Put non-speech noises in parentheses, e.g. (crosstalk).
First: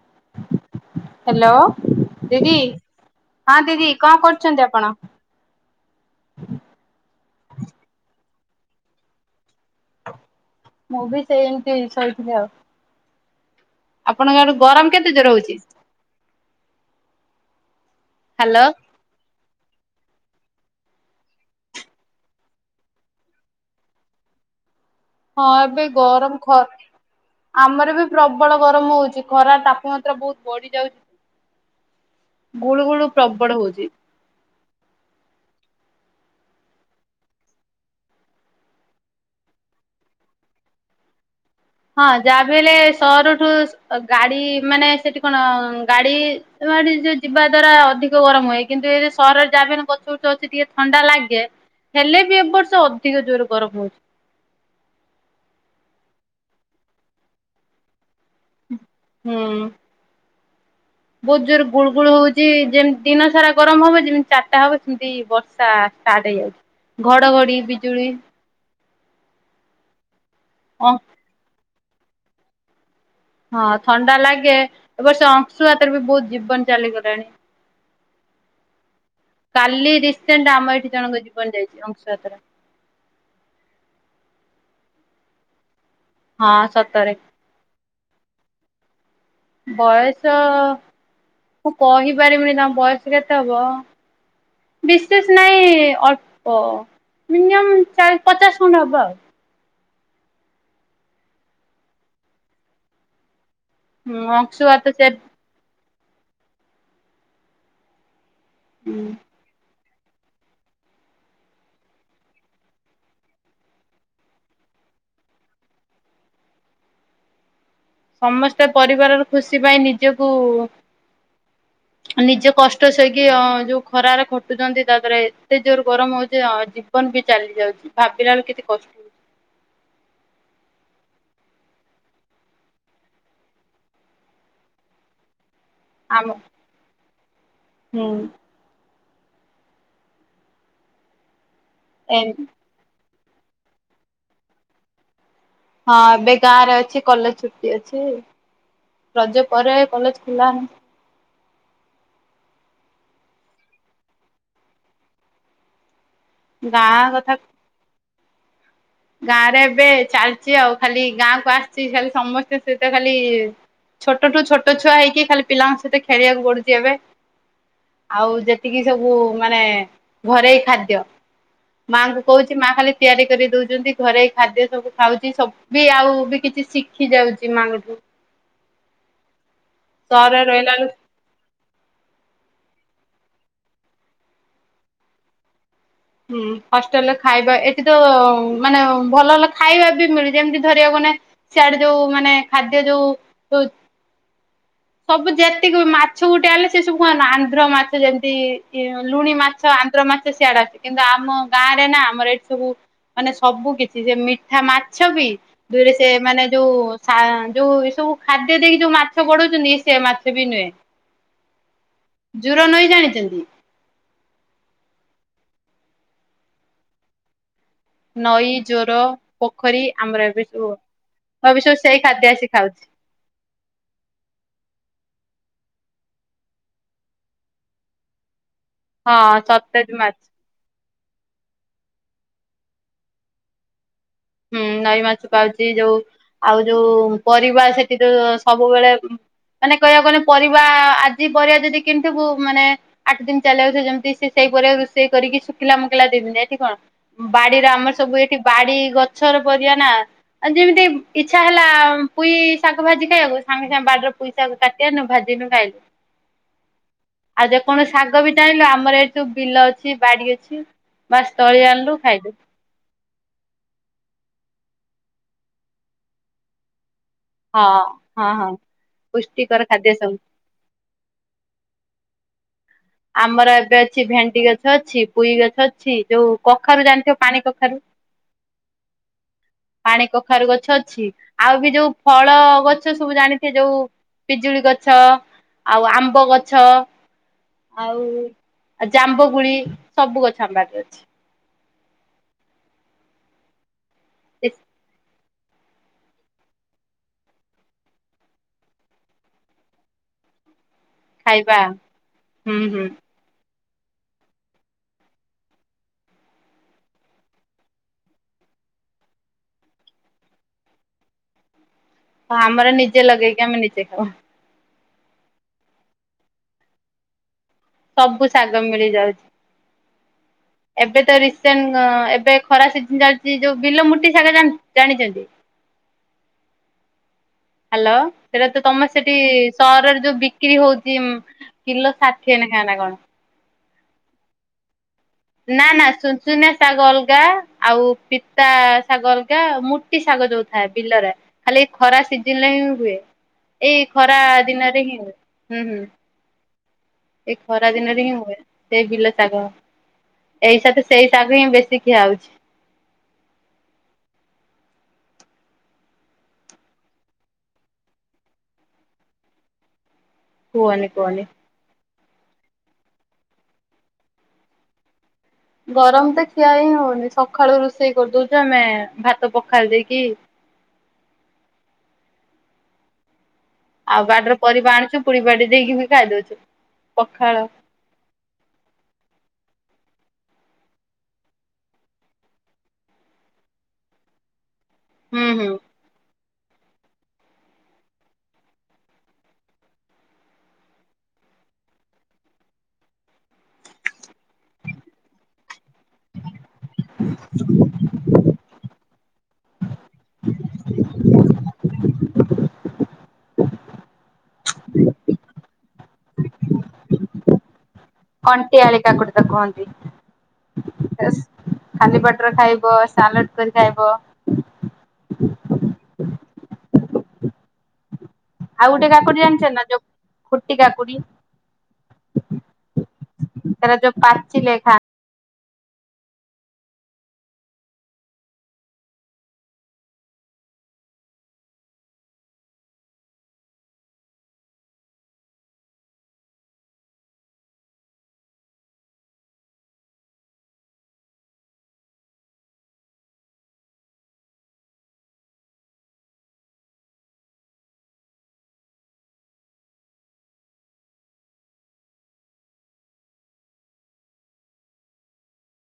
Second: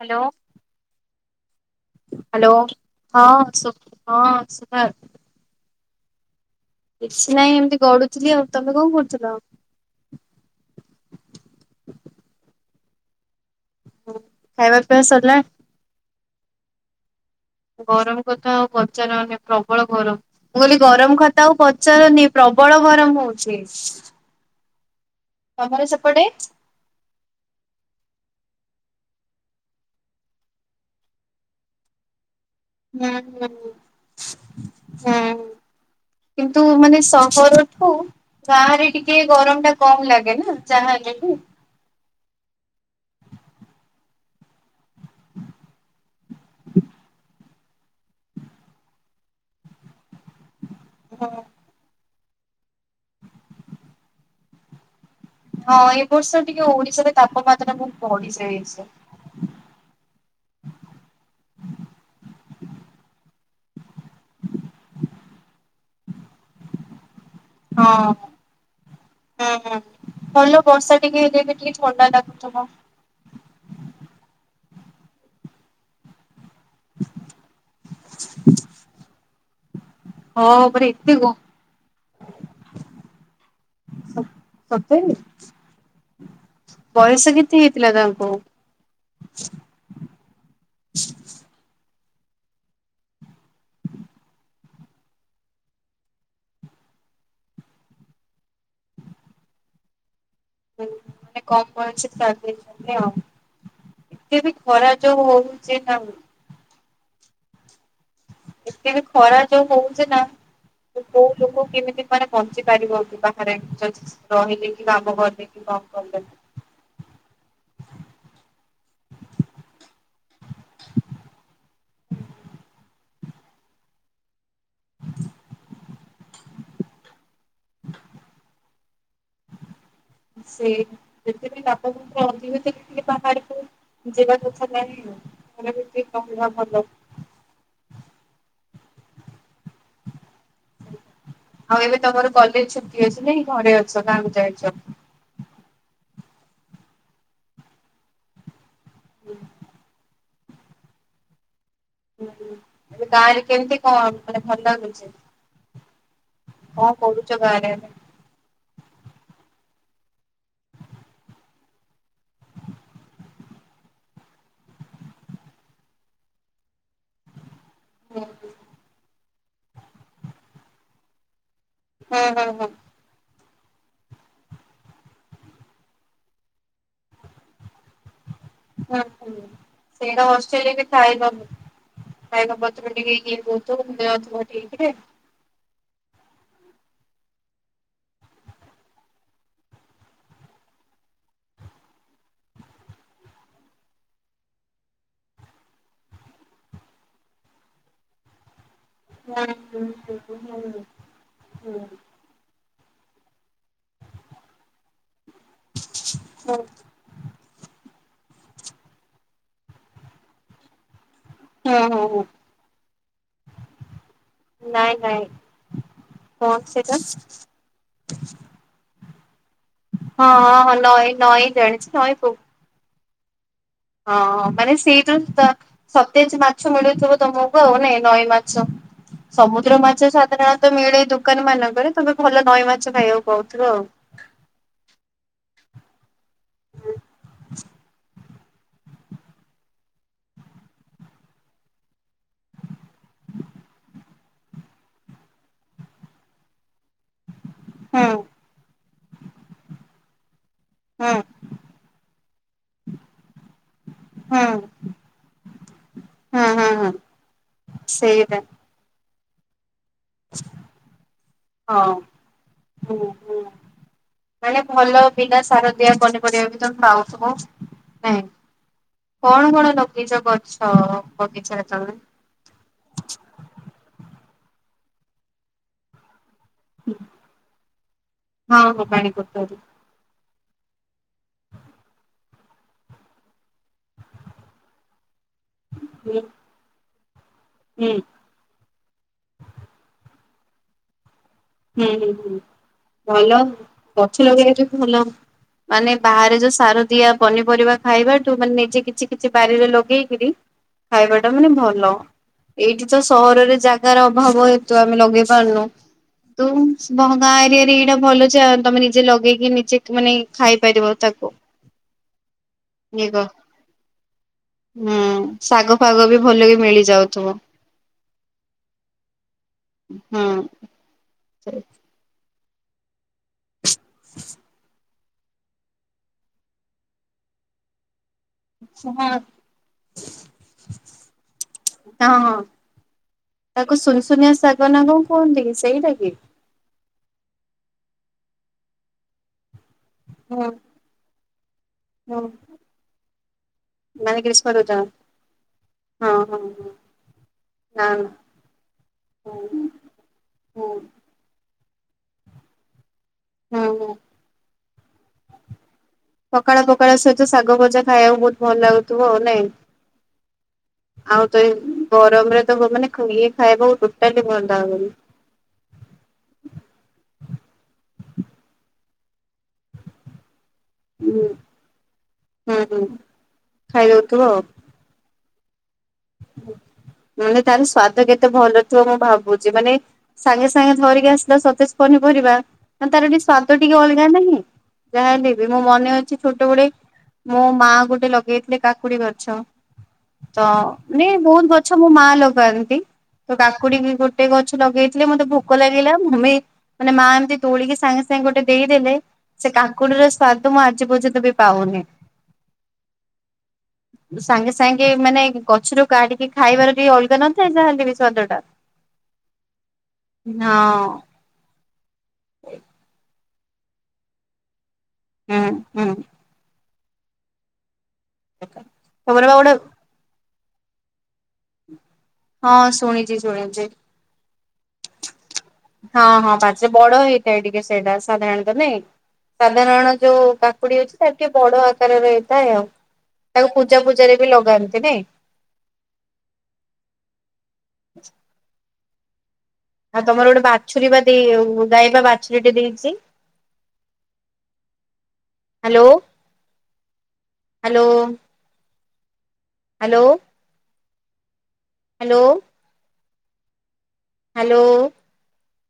Hello. Hello hello ଦିଦି ହଁ ସୁ ଦିଦି କଣ ହଁ କରୁଛନ୍ତି ସୁଭା ଆପଣ? କିଛି ନାହିଁ ଏମିତି ଗଡୁଥିଲି ଆଉ ତମେ କଣ କରୁଥିଲ? ମୁଁ ବି ସେ ଏମିତି ଶୋଇଥିଲି ଆଉ ଆପଣଙ୍କ ଆଡେ ଖାଇବା ଗରମ ପିଇବା କେତେ ସରିଲା? ଜୋର ହଉଛି? ଗରମ କଥା ଆଉ ହ୍ୟାଲୋ। ପଚାରନି ପ୍ରବଳ ଗରମ। ମୁଁ କଇଲି ଗରମ ଖତା ଆଉ ପଚାରନି ପ୍ରବଳ ଗରମ ହଉଛି। ହଁ ତମର ଏବେ ସେପଟେ? ଗରମ ଖର ଆମର ବି ପ୍ରବଳ ଗରମ ହଉଛି ଖରା ତାପମାତ୍ରା ବହୁତ ବଢି ଯାଉଛି। (inaudible) ଗୁଳୁ ହୁଁ ଗୁଳୁ ହୁଁ ପ୍ରବଳ ହଉଛି। ହୁଁ କିନ୍ତୁ ମାନେ ସହରଠୁ ବାହାରେ ଟିକେ ଗରମ ଟା କମ ଲାଗେ ନା ଯାହାହେଲେବି। ହଁ ଯାହା ବି ହେଲେ ସହରଠୁ ଗାଡି ମାନେ ସେଠି କଣ ଗାଡି ଏ ଯିବା ଦ୍ଵାରା ଅଧିକ ଗରମ ହୁଏ କିନ୍ତୁ ଏ ସହରରେ ଯାନି ଗଛ ବଛ ଅଛି ଟିକେ ଥଣ୍ଡା ହଁ ଲାଗେ ହେଲେ ବି ଏ ବର୍ଷ ଅଧିକ ଜୋର ଗରମ ହଉଛି। ହଁ ଏ ବର୍ଷ ଟିକେ ଓଡିଶାରେ ତାପମାତ୍ରା ବହୁତ ବଢି ଯାଇଛି। ହୁଁ। ବହୁତ ଜୋରରେ ଗୁଳୁ ଗୁଳ ହଉଛି ଯେମତି ଦିନ ସାରା ଗରମ ହବ ଯେମିତି ଚାରିଟା ହବ ସେମିତି ବର୍ଷା ଟାଟ ହେଇ ଯାଉଛି ଘଡଘଡି ହଁ ବିଜୁଳି ହଁ ହଁ ଭଲ ଅଁ ବର୍ଷା ଟିକେ ଦେବେ ଟିକେ ଥଣ୍ଡା ଲାଗୁଥିବ। ହଁ ଥଣ୍ଡା ଲାଗେ ଏବର୍ଷ ଅଂଶୁଘାତ ରେ ବି ବହୁତ ଜୀବନ ଚାଲିଗଲାଣି କାଲି ଦେଖି ସେନ୍ତି ହଁ ଆମ ପରେ ଏଠି ଏତେ ଜଣଙ୍କ ଗ ଜୀବନ ଯାଇଛି ଅଂଶୁଘାତ ରେ। ସତରେ! ହଁ ସତରେ। ବୟସ କେତେ ହେଇଥିଲା ତାଙ୍କୁ? ବୟସ ମୁଁ କହିପାରିବିନି ତାଙ୍କ ବୟସ କେତେ ହବ। ବିଶେଷ ନାଇଁ ଅଳ୍ପ ମିନିଅମ୍ ଚାର ପଚାଶ ଖଣ୍ଡ ହବ ଆଉ। ମାନେ କମ୍ (unintelligible) ଆଉ ଏତେ ବି ଅଂଶୁଘାତ ଖରା ସେ ଯୋଉ ହଉ ସେ (unintelligible) ଏତେ ବି ଖରା ଯୋଉ ହଉଛି ନା କୋଉ ଲୋକ କେମିତି ମାନେ ବଞ୍ଚି ପାରିବ କି ବାହାରେ। (unintelligible) ରହିଲେ କି କାମ କଲେ କି କଣ କଲେ। ସମସ୍ତେ ପରିବାରର ଖୁସି ପାଇଁ ନିଜକୁ ନିଜ କଷ୍ଟ ସହିକି ଅ ଯୋଉ ଖରାରେ ଖଟ ଖଟୁଛନ୍ତି ତା ପରେ ଏତେ ଜୋରେ ଗରମ ହଉଛି ଅ ଜୀବନ ବି ଚାଲିଯାଉଛି ଭାବିଲାବେଳକୁ କେତେ କଷ୍ଟ ସେ ଯେତେ ବି ବାପ ବୋଉଙ୍କ (unintelligible) ବାହାରକୁ ଯିବା କଥା ଜାଣିନୁ ଘର ଭିତରେ ଆମ ରହିବା ଭଲ। ହୁଁ। ଆଉ ଏବେ ଏ ତମର କଲେଜ ଛୁଟି ଅଛି ନାଇଁ ଘରେ ଅଛ ଗାଁ କୁ ଯାଇଛ। ହଁ ଏବେ ଗାଁ ରେ ଅଛି କଲେଜ ଛୁଟି ଅଛି, ରଜ ପରେ କଲେଜ ଖୋଲା ହୁଁ ଏବେ ଗାଁରେ କେମିତି କଣ ମାନେ ଭଲ ଲାଗୁଛି? କଣ ଗାଁ କଥା କରୁଛ ଗାଁରେ ଏବେ? ଗାଁ ରେ ଏବେ ଚାଲିଛି ଆଉ ଖାଲି ଗାଁ କୁ ଆସିଛି ଖାଲି ସମସ୍ତଙ୍କ ସହିତ ଖାଲି ଛୋଟଠୁ ଛୋଟ ଛୁଆ ହେଇକି ଖାଲି ପିଲାଙ୍କ ସହିତ ଖେଳିବାକୁ ପଡୁଛି ଏବେ। ହୁଁ ଆଉ ଯେତିକି ସବୁ ମାନେ ଘରେଇ ଖାଦ୍ୟ ମାଙ୍କୁ ହୁଁ ହୁଁ କହୁଛି ମା ହୁଁ ଖାଲି ତିଆରି କରିଦଉ ଯେମିତି ଘରୋଇ ଖାଦ୍ୟ ସବୁ ଖାଉଛି ସବଜି ଆଉ ବି କିଛି ଶିଖିଯାଉଛି ମାଙ୍କଠୁ। କଣ ଖାଇବ ଏବେ ସେଇ ତ ସହରରେ ହଷ୍ଟେଲରେ ରହିଲା ବି ବେଳୁ ଖାଇବା ମିଳେ ଖାଇବା ପତ୍ର ଟିକେ କିଏ କହୁଥିବ (unintelligible) ହୁଁ ହଷ୍ଟେଲରେ ଖାଇବା ଏଠି ତ ମାନେ ଭଲ ଭଲ ଖାଇବା ବି ମିଳେ ଯେମିତି ଧରିବାକୁ ଗନେ ସିଆଡେ ଯୋଉ ମାନେ ଖାଦ୍ୟ ଯୋଉ ଉ ସବୁ ଯେତିକି ବି ମାଛ ଗୋଟେ ଆଣିଲେ ସେ ସବୁ କୁହନ୍ତି ଆନ୍ଧ୍ର ମାଛ ଯେମତି କି ଲୁଣି ହୁଁ ମାଛ ହୁଁ ଆନ୍ଧ୍ର ମାଛ ହୁଁ ସିଆଡେ ହୁଁ। ଅଛି କିନ୍ତୁ ଆମ ଗାଁ ରେ ନା ଆମର ଏଠି ସବୁ ମାନେ ସବୁ କିଛି ସେ ମିଠା ମାଛ ବି ଦୁଇରେ ସେମାନେ ହୁଁ ଯୋଉ ସା ଯୋଉ ଏ ସବୁ ଖାଦ୍ୟ ଦେଇକି ଯୋଉ ମାଛ ବଢଉଛନ୍ତି ଇଏ ସେ ମାଛ ବି ନୁହେଁ। ହୁଁ ହୁଁ ହୁଁ। ଜୋର ନଈ ଜାଣିଛନ୍ତି? ନାଇଁ ନାଇଁ କଣ ସେଟା? ନଈ, ଜୋର, ପୋଖରୀ ଆମର ହଁ ଏବେ ହଁ ସବୁ ହଁ ନଈ ନଈ ଅବଶ୍ୟ ଜାଣିଛି ସେଇ ନଈ ଖାଦ୍ୟ ଆସିକି ଖାଉଛି। ହଁ ମାନେ ସେଇଠୁ ସ ସତେଜ ମାଛ ମିଳୁଥିବ ତମକୁ ଆଉ ନାଇଁ ନଈ ମାଛ। ହଁ ସମୁଦ୍ର ସତେଜ ମାଛ ସାଧାରଣ ତ ମିଳେ ଦୋକାନମାନଙ୍କରେ ତମେ ଭଲ ନଈ ମାଛ ଖାଇବାକୁ ପାଉଥିବ ଆଉ। ହୁଁ ନଈ ମାଛ ପାଉଛି ଯୋଉ ଆଉ ଯୋଉ ପରିବା ସେଠି ଯୋଉ ସବୁବେଳେ ମାନେ କହିବାକୁ ଗନେ ପରିବା ଆଜି ପରିବା ଯଦି କିଣିଥିବୁ ମାନେ ଆଠ ଦିନ ଚାଲି ଯାଉଛି ଯେମିତି ସେ ସେଇ ପରିବା ରୁଷେଇ କରିକି ଶୁକିଲା ମୁକିଲା ଦେଇଦିଅନ୍ତି ଏଠି କଣ? ବାଡିରେ ଆମର ହୁଁ ସବୁ ଏଠି ବାଡି ଗଛର ପରିବା ନା! ଆଉ ଯେମିତି ହୁଁ ଇଚ୍ଛା ହେଲା ପୁଇ ଶାଗ ଭାଜି ଖାଇବାକୁ ସାଙ୍ଗେ ସାଙ୍ଗେ ବାଡିରୁ ପୁଇ ଶାଗ କାଟିନୁ ଭାଜିନୁ ଖାଇଲୁ। ହଁ। ହୁଁ ହୁଁ। ଆଉ ଯେକୌଣସି ଶାଗ ବି ସେଇଟା ଚାହିଁଲୁ ଆମର ଏ ସବୁ ବିଲ ଅଛି ବାଡି ଅଛି ବାସ୍ ତୋଳି ଆଣିଲୁ ଖାଇଲୁ। ଉଁ ହୁଁ। ମାନେ ଭଲ ବିନା ସାର ଦିଆ ପନିପରିବା ବି ତମେ ପାଉ। ହଁ ନାଇଁ ହଁ ହଁ କଣ ପୁଷ୍ଟିକର କଣ ଖାଦ୍ୟ ସବୁ। ଲଗେଇଚ ଗଛ ବଗିଚାରେ ତମେ? ଆମର ଏବେ ଅଛି ଭେଣ୍ଡି ଗଛ ଅଛି ପୁଇ ଗଛ ଅଛି ଯୋଉ କଖାରୁ ଜାଣିଥିବ ପାଣି କଖାରୁ। ହଁ ହଁ ପାଣି କୋଟରୁ ପାଣି କଖାରୁ ଗଛ ଅଛି ଆଉ ବି ଯୋଉ ଫଳ ଗଛ ସବୁ ଜାଣିଥେ ଯୋଉ ପିଜୁଳି ଗଛ ଆଉ ହୁଁ ଆମ୍ବ ଗଛ। ହୁଁ ଆଉ ଆ ଜାମ୍ବ ଗୁଳି ସବୁ ଗଛ ଆମ ବାଡ଼ିରେ ଅଛି। ହୁଁ ହୁଁ ହୁଁ ଭଲ ଗଛ ଲଗେଇବା ଅଛି ଯୋଉ ଭଲ। ମାନେ ବାହାରେ ଯୋଉ ସାର ଦିଆ ପନିପରିବା ଖାଇବାଠୁ ମାନେ ନିଜେ କିଛି କିଛି ବାରିରେ ଲଗେଇକିରି ଖାଇବାଟା ମାନେ ଖାଇବା ଭଲ ହୁଁ ଏଇଠି ହୁଁ ଚଷ୍ ସହରରେ ଜାଗାର ଅଭାବ ହେତୁ ଆମେ ଲଗେଇ ପାରୁନୁ। ତୁ ବହ ଗାଁ ଏରିଆରେ ଏଇଟା ଭଲ ଚା ତମେ ନିଜେ ଲଗେଇକି ନିଜେ ମାନେ ଖାଇପାରିବ ତାକୁ। ହ ଆମର ନିଜେ ଇଏ କ ଲଗେଇକି ଆମେ ନିଜେ ଖାଉ। ହୁଁ ଶାଗ ଫାଗ ବି ଭଲ କି ମିଳି ଯାଉଥୁବ। ସବୁ ଶାଗ ମିଳିଯାଉ ହଁ। ଏବେ ତ ରିସେଣ୍ଟ୍ ଗ ଏବେ ଖରା ସିଜିନ୍ ଜାଲ୍ ଯେ ଯୋଉ ବିଲମୂର୍ତ୍ତି ଶାଗ ଜାନ୍ ଜାଣିଚନ୍ତି? ହାଲୋ ସେଟା ତ ତମର ସେଠି ସହରରେ ଯୋଉ ବିକ୍ରି ହୋଉଚି ଉଁ କିଲୋ ହଁ ଷାଠିଏ ନେଖା ନା କଣ। ତାକୁ ଶୁନ ଶୁନିଆ ଶାଗ ନା କଁ ନାଁ ନାଁ ସୁନସୁନିଆ ଶାଗ ଅଲଗା ଆଉ ପିତା ଶାଗ ଅଲଗା ମୁ କି ଶାଗ ଯୋଉ ହୁଁ ଥାଏ ବିଲରେ ଖାଲି ଏଇ ଖରା ହୁଁ ସିଜିନ୍ ଲେ ହିଁ ହୁଏ। ଏଇ ଖରା ମାନେ ଗ୍ରୀଷ୍ମ ଋତୁ ଦିନରେ ହିଁ ହୁଏ ହୁଁ ହୁଁ। ହଁ ହଁ ହଁ। ଏ ଖରା ଦିନରେ ହିଁ ହୁଏ ସେଇ ବିଲ ଶାଗ ହୁଁ ଏଇ ସାତେ ସେଇ ଶାଗ ହିଁ ବେଶି ଖିଆ ହଉଛି। ହୁଁ ହୁଁ। ପକାଳା ପକାଳ ସହିତ ଶାଗ ଭଜା ଖାଇବାକୁ ବୋହୁତ ଭଲ ଲାଗୁଥୁବ ଆଉ, ନାଇଁ? କୁହନି କୁହନି। ଆଉ ତ ଏଇ ଗରମରେ ତ ବ ମାନେ ଖୁଇ ଖାଇଆକୁ ଟୋଟାଲି ଭଲ୍ ଲାଗୁନି। ଗରମ ତ ଖିଆ ହିଁ ହଉନି ସଖାଳୁ ରୋଷେଇ କରିଦୋଉଚୁ ଆମେ ଭାତ ପଖାଳି ଦେଇକି ଉଁ ହୁଁ ହୁଁ। ଆଉ ବାଡ଼ର ପରିବା ଆଣୁଚୁ ପୁଣି ବାଡ଼ି ଦେଇକି ବି ଖାଇଦଉଛୁ ପଖାଳ ମାନେ ତାର ସ୍ଵାଦ କେତେ ଭଲ ଥିବ ମୁଁ ଭାବୁଚି ମାନେ ସାଙ୍ଗେ ସାଙ୍ଗେ ଧରିକି ଆସିଲ ସତେଜ୍ ପନିପରିବା ଆଁ ତାର ବି ସ୍ଵାଦ ଟିକେ ଅଲଗା ନାହିଁ? ଯାହା ହୁଁ ହେଲେ ବି ହୁଁ। ମୁଁ ମନେ ଅ ଛି ଛୋଟଓଳେ ମୋ ମା ଗୋଟେ ଲଗେଇଥିଲେ କାକୁଡ଼ି ଗଛ ତ ନାଇଁ ବୋହୁତ ଗଛ ମୋ ମା ଲଗାନ୍ତି ତ କାକୁଡିି଼ କି ଗୋଟେ ଗଛ ଲଗେଇଥିଲେ ମତେ ଭୋ କ ଲାଗିଲା ମମି ମାନେ ମା ଏମିତି ତୋଳିକି ସାଙ୍ଗେ ସାଙ୍ଗ୍ ଗୋଟେ ଦେଇଦେଲେ ସେ କାକୁଡ଼ିର ସ୍ଵାଦ ମୁଁ ଆଜି ପର୍ଯ୍ୟନ୍ତ ବି ପାଉନି। ସାଙ୍ଗେ ସାଙ୍ଗେ ମାନେ ଗଛୁରୁ କାଢ଼ିକି ଖାଇବାର ଟିକେ ଅଲଗା ନଥାଏ ଯାହାହେଲେ ବି? ସ୍ଵାଦ ଟା। କଣ୍ଟିଆଳି କାକୁଡ଼ି ତ କୁହନ୍ତି। ହଁ ହେସ୍ ଖାଲି ପଟରେ ଖାଇବ ସାଲଟ୍ କରି ଖାଇବ। ହୁଁ ହୁଁ। ଆଉ ଗୋଟେ କାକୁଡ଼ି ତମର ବା ଜାଣିଚ ଗୋଟେ ନା ଯୋଉ ଯୋଉ ଫୁଟି କାକୁଡ଼ି। ହଁ ଶୁଣିଚି ଶୁଣିଚି। ତାର ଯୋଉ ପାଚିଲେ ଖା ହଁ ହଁ ପାଚେ ବଡ଼ ହେଇଥାଏ ଟିକେ ସେଇଟା ସାଧାରଣତଃ, ନାଇଁ? ସାଧାରଣ ଯୋଉ କାକୁଡ଼ି ଅଛି ତାଠୁ ଟିକେ ବଡ଼ ଆକାରରେ ହେଇଥାଏ ଆଉ। ତାକୁ ପୂଜା ପୂଜାରେ ବି ଲଗାନ୍ତି ନାଇଁ? ଆଉ ତମର ଗୋଟେ ବାଛୁରୀ ବା ଦେଇ ଗାଈ ପା ବାଛୁରୀଟେ ଦେଇଚି? Hello. Hello. Hello. Hello. Hello.